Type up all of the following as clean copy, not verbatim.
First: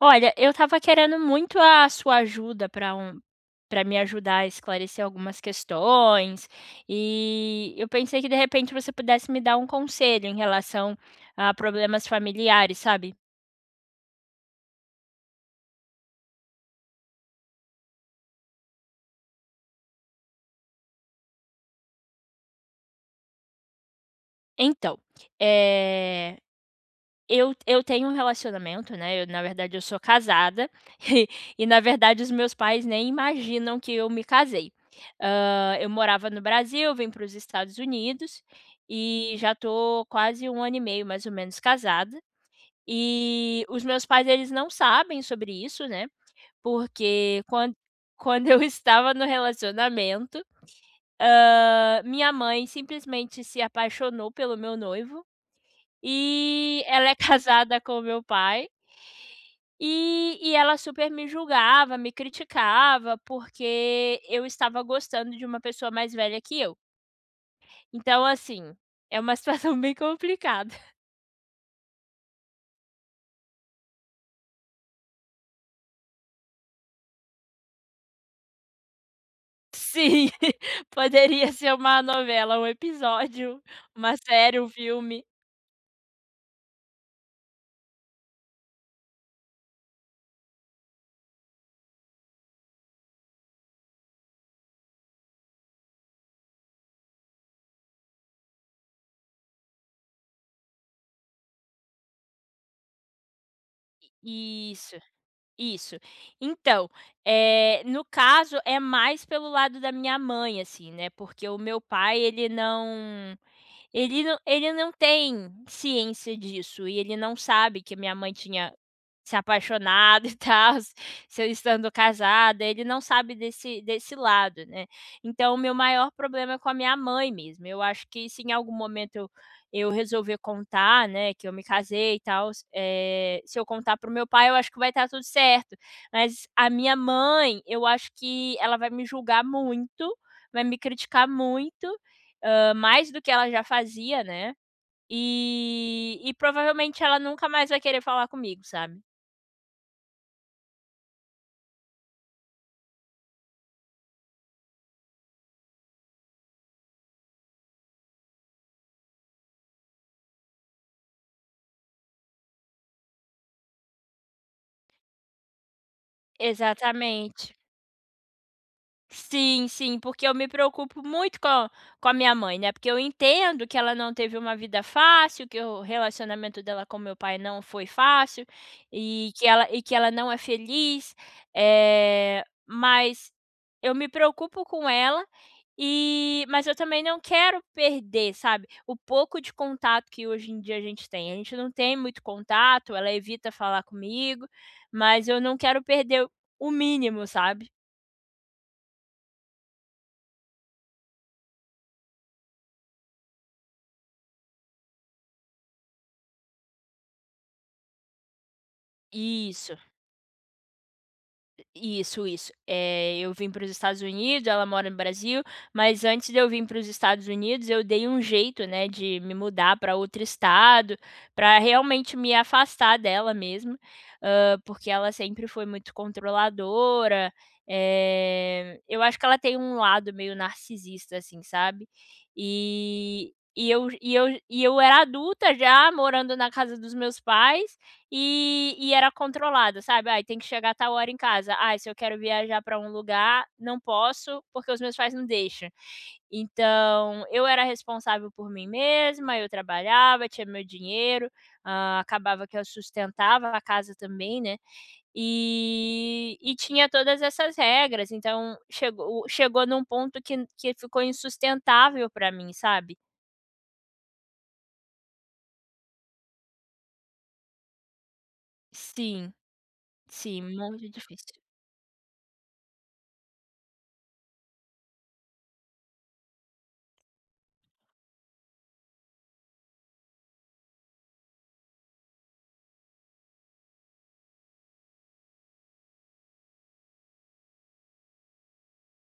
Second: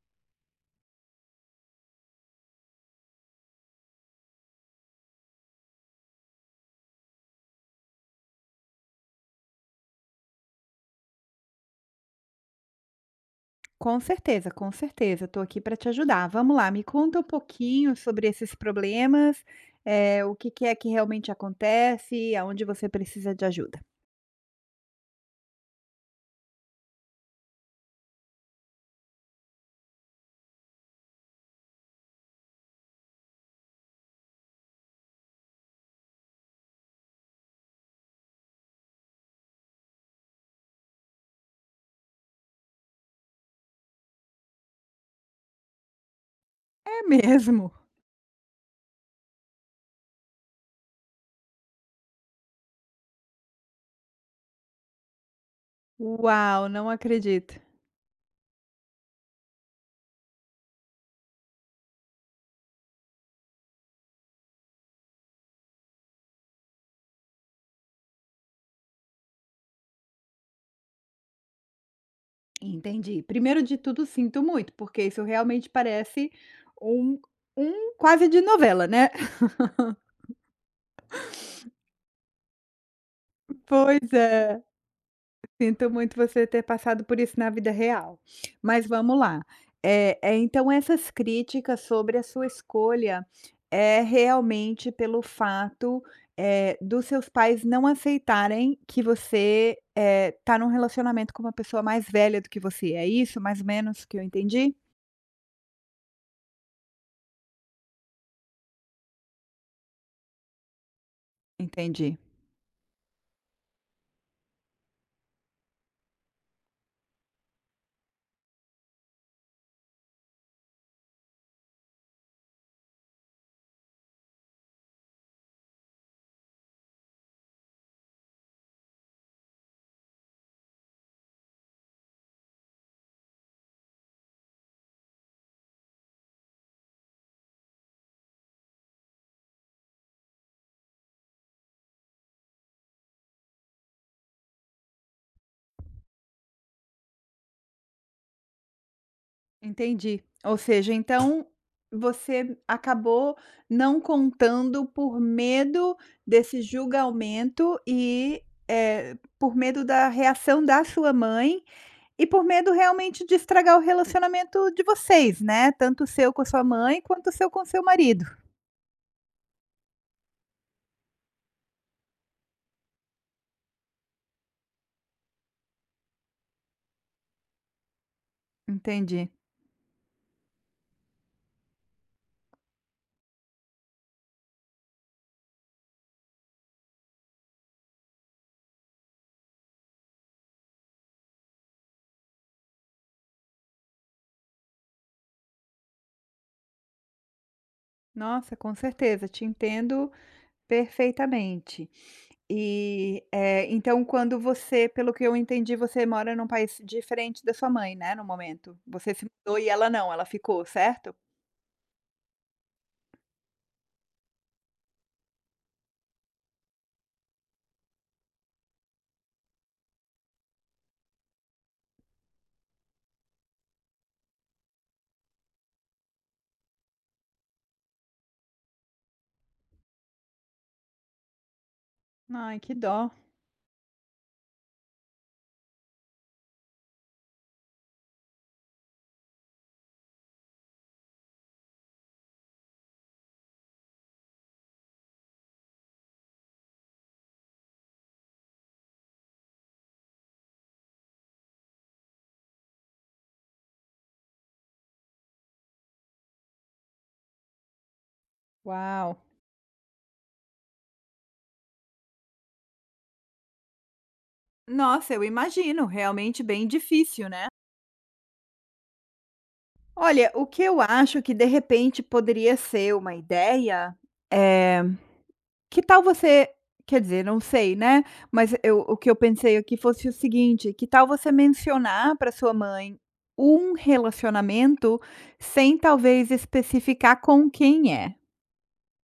Olha, eu estava querendo muito a sua ajuda para me ajudar a esclarecer algumas questões, e eu pensei que de repente você pudesse me dar um conselho em relação a problemas familiares, sabe. Com certeza, com certeza. Estou aqui para te ajudar. Vamos lá, me conta um pouquinho sobre esses problemas, o que que é que realmente acontece, aonde você precisa de ajuda. Então, eh eu tenho um relacionamento, né, eu na verdade eu sou casada, e e, na verdade os meus pais nem imaginam que eu me casei. Eu morava no Brasil, vim para os Estados Unidos, e já tô quase um ano e meio mais ou menos casada, e os meus pais eles não sabem sobre isso, né, É porque mesmo? quando eu estava no relacionamento, minha mãe simplesmente se apaixonou pelo meu noivo, Uau, e não ela é acredito. casada com o meu pai, e ela super me julgava, me criticava, porque eu estava gostando de uma pessoa mais velha que eu. Então, assim, é uma situação bem complicada. Entendi. Primeiro de tudo, sinto muito, porque isso realmente parece um um quase de novela, né. Sim, poderia ser uma novela, um episódio, Pois uma série, é. um filme. Sinto muito você ter passado por isso na vida real. Mas vamos lá. É, então essas críticas sobre a sua escolha é realmente pelo fato, dos seus pais não aceitarem que você está num relacionamento com uma pessoa mais velha do que você, é isso mais ou menos que eu entendi? Isso, isso. Então, no caso, é mais pelo lado da minha mãe, assim, né, porque o meu Entendi. pai ele não tem ciência disso e ele não sabe que a minha mãe tinha se apaixonado e tal, se eu estando casada, ele não sabe desse lado, né. Então o meu maior problema é com a minha mãe mesmo, eu acho que se em algum momento eu resolver contar, né, que eu me casei e tal, se eu contar para o meu pai eu acho que vai estar tudo certo, mas a minha mãe, eu acho que ela vai me julgar muito, vai me criticar muito, mais do que ela já fazia, né, e provavelmente ela nunca mais vai querer falar comigo, sabe. Entendi. Ou seja, então você acabou não contando por medo desse julgamento e, por medo da reação da sua mãe e por medo realmente de estragar o relacionamento de vocês, né, tanto o seu com a sua mãe quanto o seu Exatamente. com o seu marido. Sim, sim, porque eu me preocupo muito com a minha mãe, né, porque eu entendo que ela não teve uma vida fácil, que o relacionamento dela com meu pai não foi fácil, Entendi. e que ela não é feliz, mas eu me preocupo com ela, e mas eu também não quero perder, sabe, o pouco de contato que hoje em dia a gente tem. A gente não tem muito contato, ela evita falar comigo, mas eu não quero perder o mínimo, sabe. Nossa, com certeza, te entendo perfeitamente. E, então quando você, pelo que eu entendi, você mora num país diferente da sua mãe, né, no momento? Você se mudou e Isso. ela não, ela ficou, certo? Isso, isso. Eu vim para os Estados Unidos, ela mora no Brasil, mas antes de eu vim para os Estados Unidos, eu dei um jeito, né, de me mudar para outro estado, para realmente me afastar dela mesmo, porque ela sempre foi muito controladora, eu acho que ela tem um lado meio narcisista, assim, sabe. Ai, que dó. E eu era adulta já, morando na casa dos meus pais, e era controlado, sabe? "Ai, tem que chegar tal hora em casa. Ai, se eu quero viajar para um lugar, não posso, porque os meus pais não deixam". Então, eu era responsável por mim mesma, eu trabalhava, tinha meu dinheiro, acabava que eu sustentava a casa também, né, e tinha todas essas regras, então Uau. chegou num ponto que ficou insustentável para mim, sabe? Nossa, eu imagino, realmente bem difícil, né. Sim, Olha, sim, o que eu muito acho que difícil. de repente poderia ser uma ideia, eh que tal você, quer dizer, não sei, né, mas eu, o que eu pensei aqui fosse o seguinte, que tal você mencionar para sua mãe um relacionamento sem talvez especificar com quem é,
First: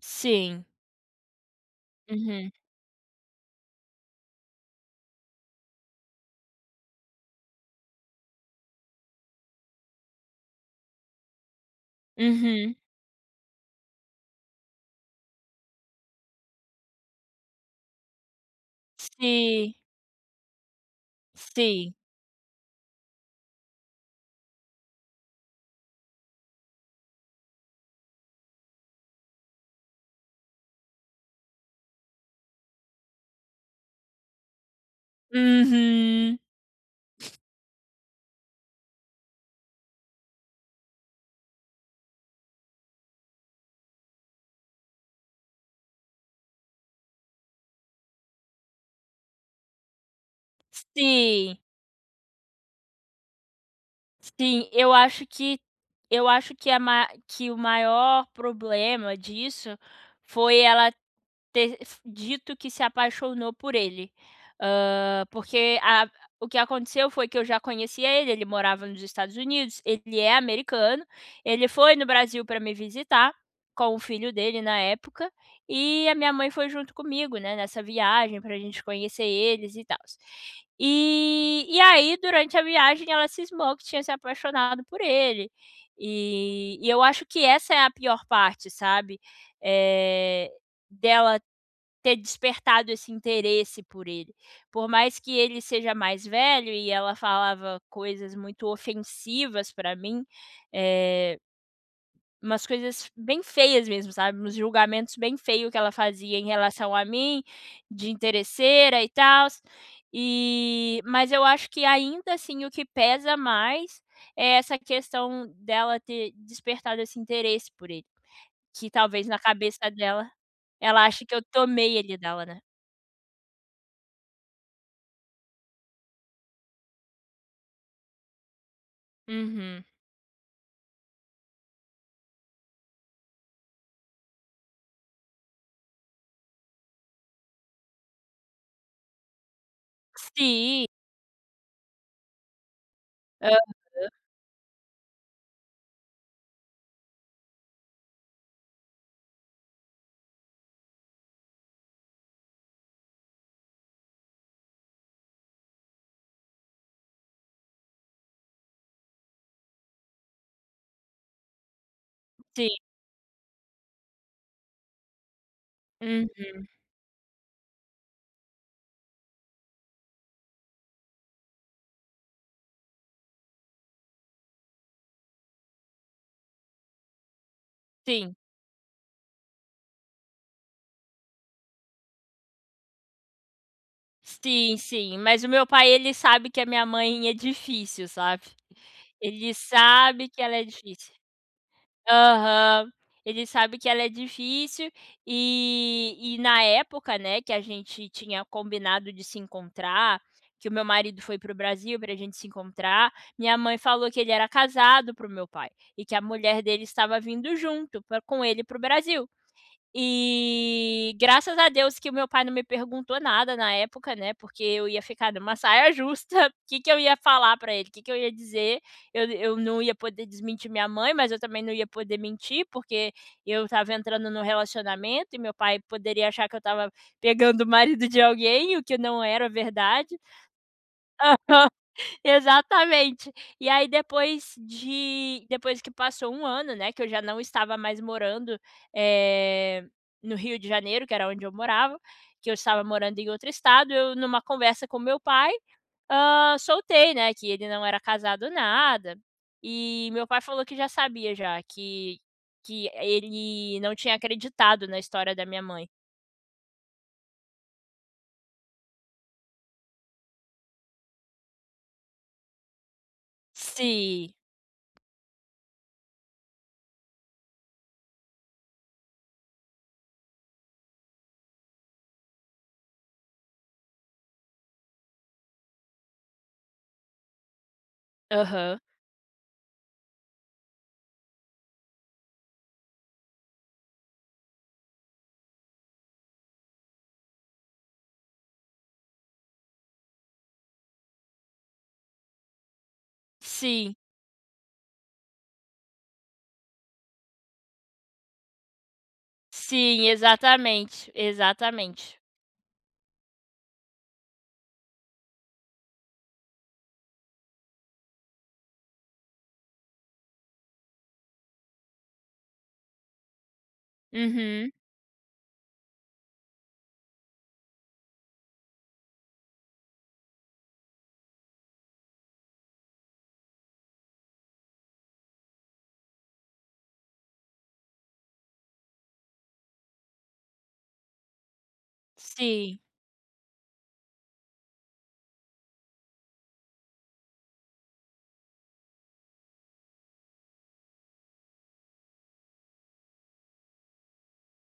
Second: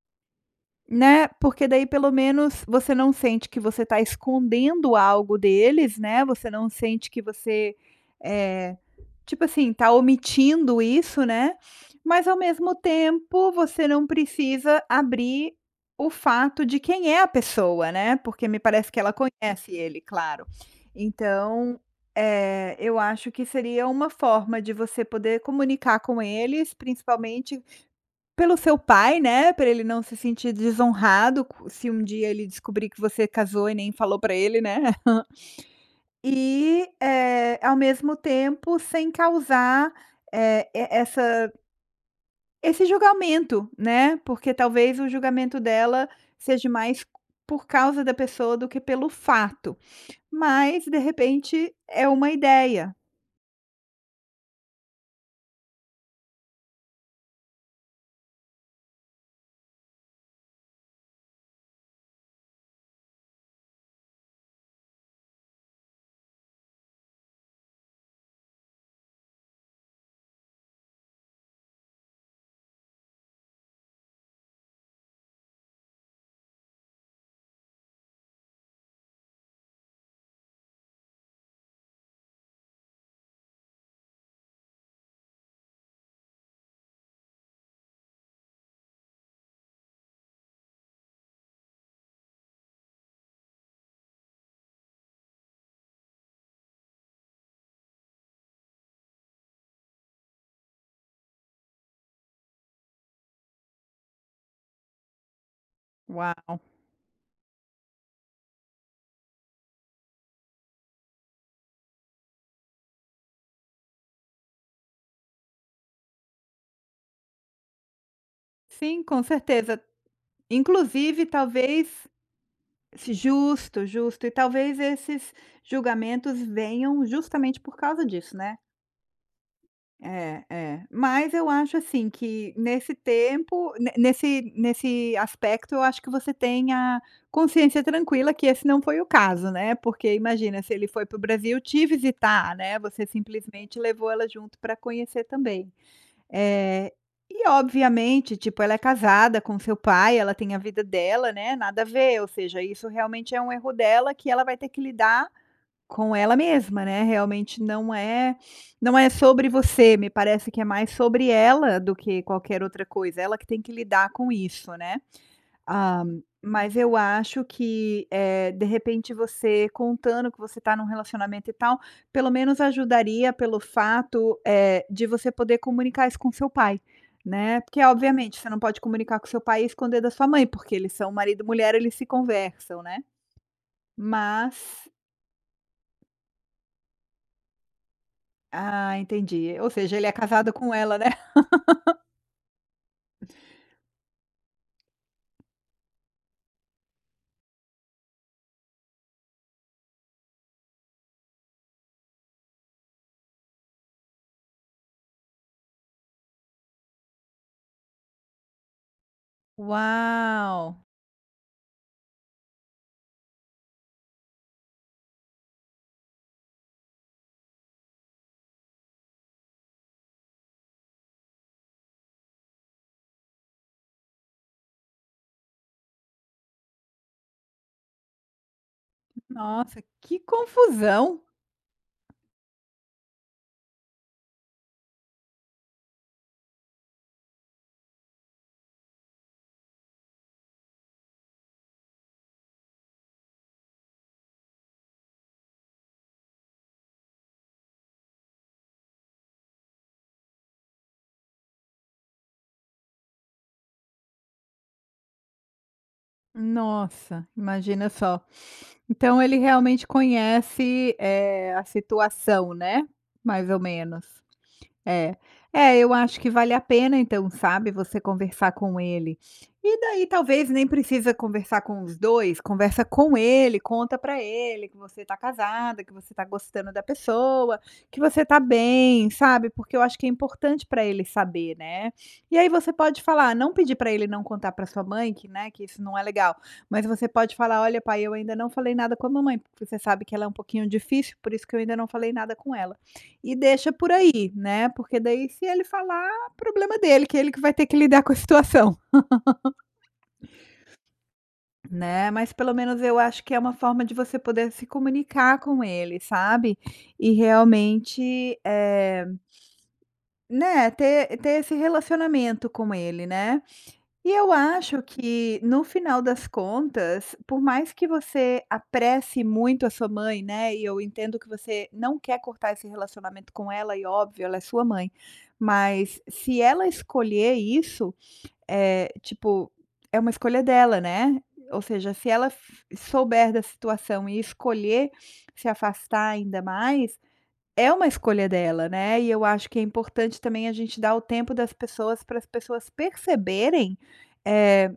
Sim. né, porque daí pelo Uhum, menos você não sente que você está escondendo algo deles, né, você não sente que você, eh, tipo assim, tá omitindo isso, né, mas ao uhum. mesmo tempo você não precisa abrir o fato de quem é a pessoa, né, porque me parece que ela conhece Sim, ele, claro. Então, sim. Eu acho que seria uma forma de você poder comunicar com eles, principalmente pelo seu pai, né, para ele não se sentir desonrado co- se um dia ele descobrir que você casou e nem falou para ele, né. E, Uhum. Ao mesmo tempo, sem causar, e essa esse julgamento, né, porque talvez o julgamento dela seja mais por causa da pessoa do que pelo fato, mas de Sim, repente é uma ideia. sim. Eu acho que a ma que o maior problema disso foi ela Ter f dito que se apaixonou por ele. Hã, porque a o que aconteceu foi que eu já conhecia ele, ele morava nos Estados Unidos, ele é americano, ele foi no Brasil para me visitar, com o filho dele na época, e a minha mãe foi junto comigo, né, nessa viagem para a gente conhecer eles e tal. E aí durante a viagem ela cismou que tinha se apaixonado por ele, e eu acho que essa é a pior parte, sabe, eh, dela ter despertado esse interesse por ele. Por mais que ele seja mais velho e ela falava coisas muito ofensivas pra mim, eh, umas coisas bem feias mesmo, sabe, uns julgamentos bem feios que ela fazia em Uau! relação a mim, de interesseira e tals, e mas eu acho que ainda assim o que pesa mais é essa questão dela ter despertado esse interesse por ele, que Sim, com talvez na certeza. cabeça dela, ela Inclusive acha que eu tomei talvez ele dela, né. justo, justo, e talvez esses julgamentos venham justamente por causa disso, né? Uhum. É, é. Mas eu acho, assim, que nesse tempo, ne nesse aspecto, eu acho que você tem a consciência tranquila que esse não foi o caso, né, porque imagina, se Sim, ele foi para o Brasil te visitar, né, você hã, simplesmente levou ela junto para conhecer também. É, e obviamente, tipo, ela é casada com seu pai, ela tem a vida dela, né, nada a ver, ou seja, isso realmente é um erro dela que ela vai ter que lidar com ela mesma, né, realmente não é sobre você, me parece que é mais sobre ela do que qualquer sim. outra coisa, ela que tem que lidar com isso, né. Ah, Uhum. mas eu acho que, de repente você contando que você está num relacionamento e tal, pelo menos ajudaria pelo fato, de você poder comunicar isso com seu pai, né, porque Sim. obviamente você não pode comunicar com seu pai e esconder da sua mãe, porque eles são marido e mulher, eles se conversam, né, mas Sim, sim. Mas o meu pai, ele sabe que a minha mãe é difícil, sabe. ah, Ele entendi. Ou seja, ele é sabe que casado ela é com ela, né? difícil. Aham. Ele sabe que ela é difícil e na época, né, que a gente tinha combinado de se encontrar, que o meu marido foi para o Brasil pra gente se encontrar, minha mãe falou que ele era casado para o meu pai e que a mulher dele estava vindo junto pra com ele para o Brasil. Uau! E graças a Deus que o meu pai não me perguntou nada na época, né, porque eu ia ficar numa saia justa, o que que eu ia falar pra ele, o que que eu ia dizer. Eu não ia poder desmentir minha mãe, mas eu também não ia poder mentir, porque eu estava entrando no relacionamento e meu pai poderia achar que eu estava pegando o marido de alguém, o que não era Nossa, verdade. que confusão! Exatamente. E aí depois que passou um ano, né, que eu já não estava mais morando, eh, no Rio de Janeiro, que era onde eu morava, que eu estava morando em outro estado, eu numa conversa com meu pai, soltei, né, que ele não era casado nada, e meu pai falou que já sabia já, que ele não tinha acreditado na história da minha mãe. Nossa, imagina só. Então ele realmente conhece, a situação, né? Mais ou menos. Sim. É. É, eu acho que vale a pena então, sabe, você conversar com ele. E daí talvez nem precisa conversar com os 2. Conversa com ele, conta pra ele que você tá casada, que você tá gostando da pessoa, que você tá Aham. bem, sabe, porque eu acho que é importante pra ele saber, né. E aí você pode falar, não, pedir pra ele não contar pra sua mãe que, né, que isso não é legal, mas você pode falar: "Olha pai, eu ainda não falei nada com a mamãe, porque você sabe que ela é um pouquinho difícil, por isso que eu ainda não falei nada com ela". E deixa por Sim, aí, né, porque daí se ele falar, problema dele, que é ele que vai ter que lidar com a situação, sim, exatamente, né. exatamente. Mas pelo menos eu acho que é uma forma de você poder se comunicar com ele, sabe. E realmente, né, ter esse relacionamento com ele, né. E eu Uhum. acho que, no final das contas, por mais que você apresse muito a sua mãe, né, e eu entendo que você não quer cortar esse relacionamento com ela e óbvio, ela é sua mãe, mas se ela escolher isso, tipo, é uma escolha dela, né, ou seja, se ela f Sim. souber da situação e escolher se afastar ainda mais, é uma escolha dela, né, e eu acho que é importante também a gente dar o tempo das pessoas para as pessoas perceberem, eh,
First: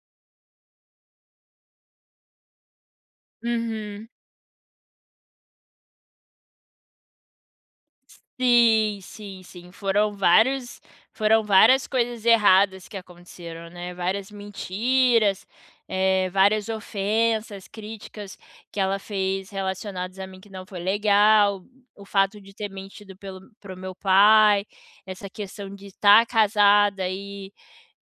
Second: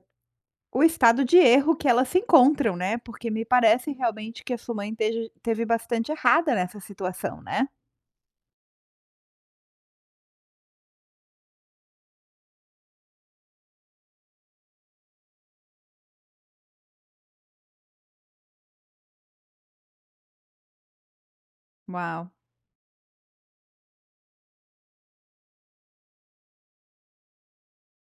o estado de erro que elas se encontram, né, porque me parece Uhum. realmente que a sua mãe teve esteve bastante errada nessa situação, né. Sim, sim, sim. Foram várias coisas erradas que aconteceram, né, várias mentiras, várias ofensas, críticas que ela fez relacionadas a mim que não foi legal, o Uau. fato de ter mentido pelo para o meu pai, essa questão de estar casada e,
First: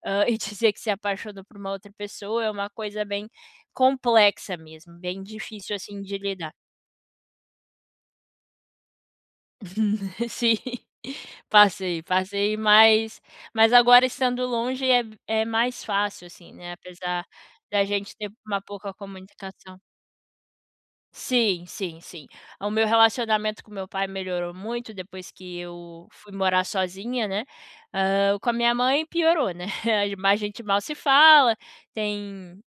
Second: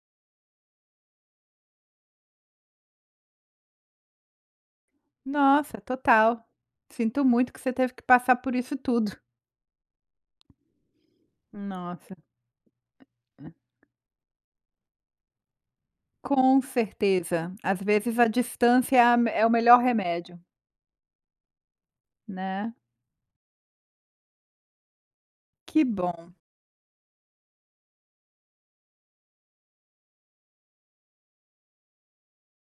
dizer que se apaixonou por uma outra pessoa, é uma coisa bem complexa mesmo, bem difícil, Nossa, assim, de total. lidar. Sinto muito que você teve que passar por isso tudo. Sim, passei, Nossa. passei, mas É. mas agora estando longe é mais fácil, assim, Com né, apesar certeza. Às da gente vezes a ter uma pouca distância é a é o comunicação. melhor remédio, Sim, sim, sim. O né. meu relacionamento com meu pai melhorou muito depois que Que eu bom. fui morar sozinha, né, com a minha mãe piorou, né, mas a gente mal se fala, tem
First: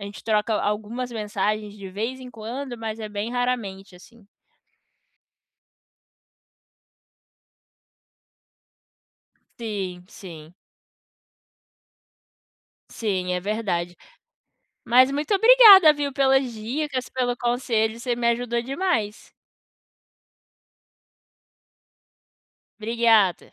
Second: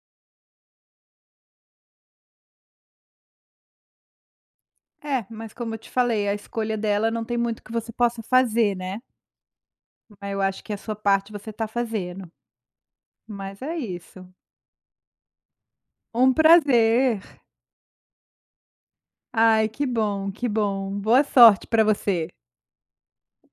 a gente troca algumas mensagens de vez em quando, mas é bem raramente, assim. É, mas como eu te falei, a escolha dela não tem muito que você possa fazer, né. Sim, Mas eu sim, acho que a sua parte você tá fazendo. sim, é Mas é verdade. isso. Mas muito obrigada, viu, Um pelas dicas, pelo prazer. conselho, você me ajudou demais. Ai, que bom, que bom. Boa sorte pra você. Obrigada.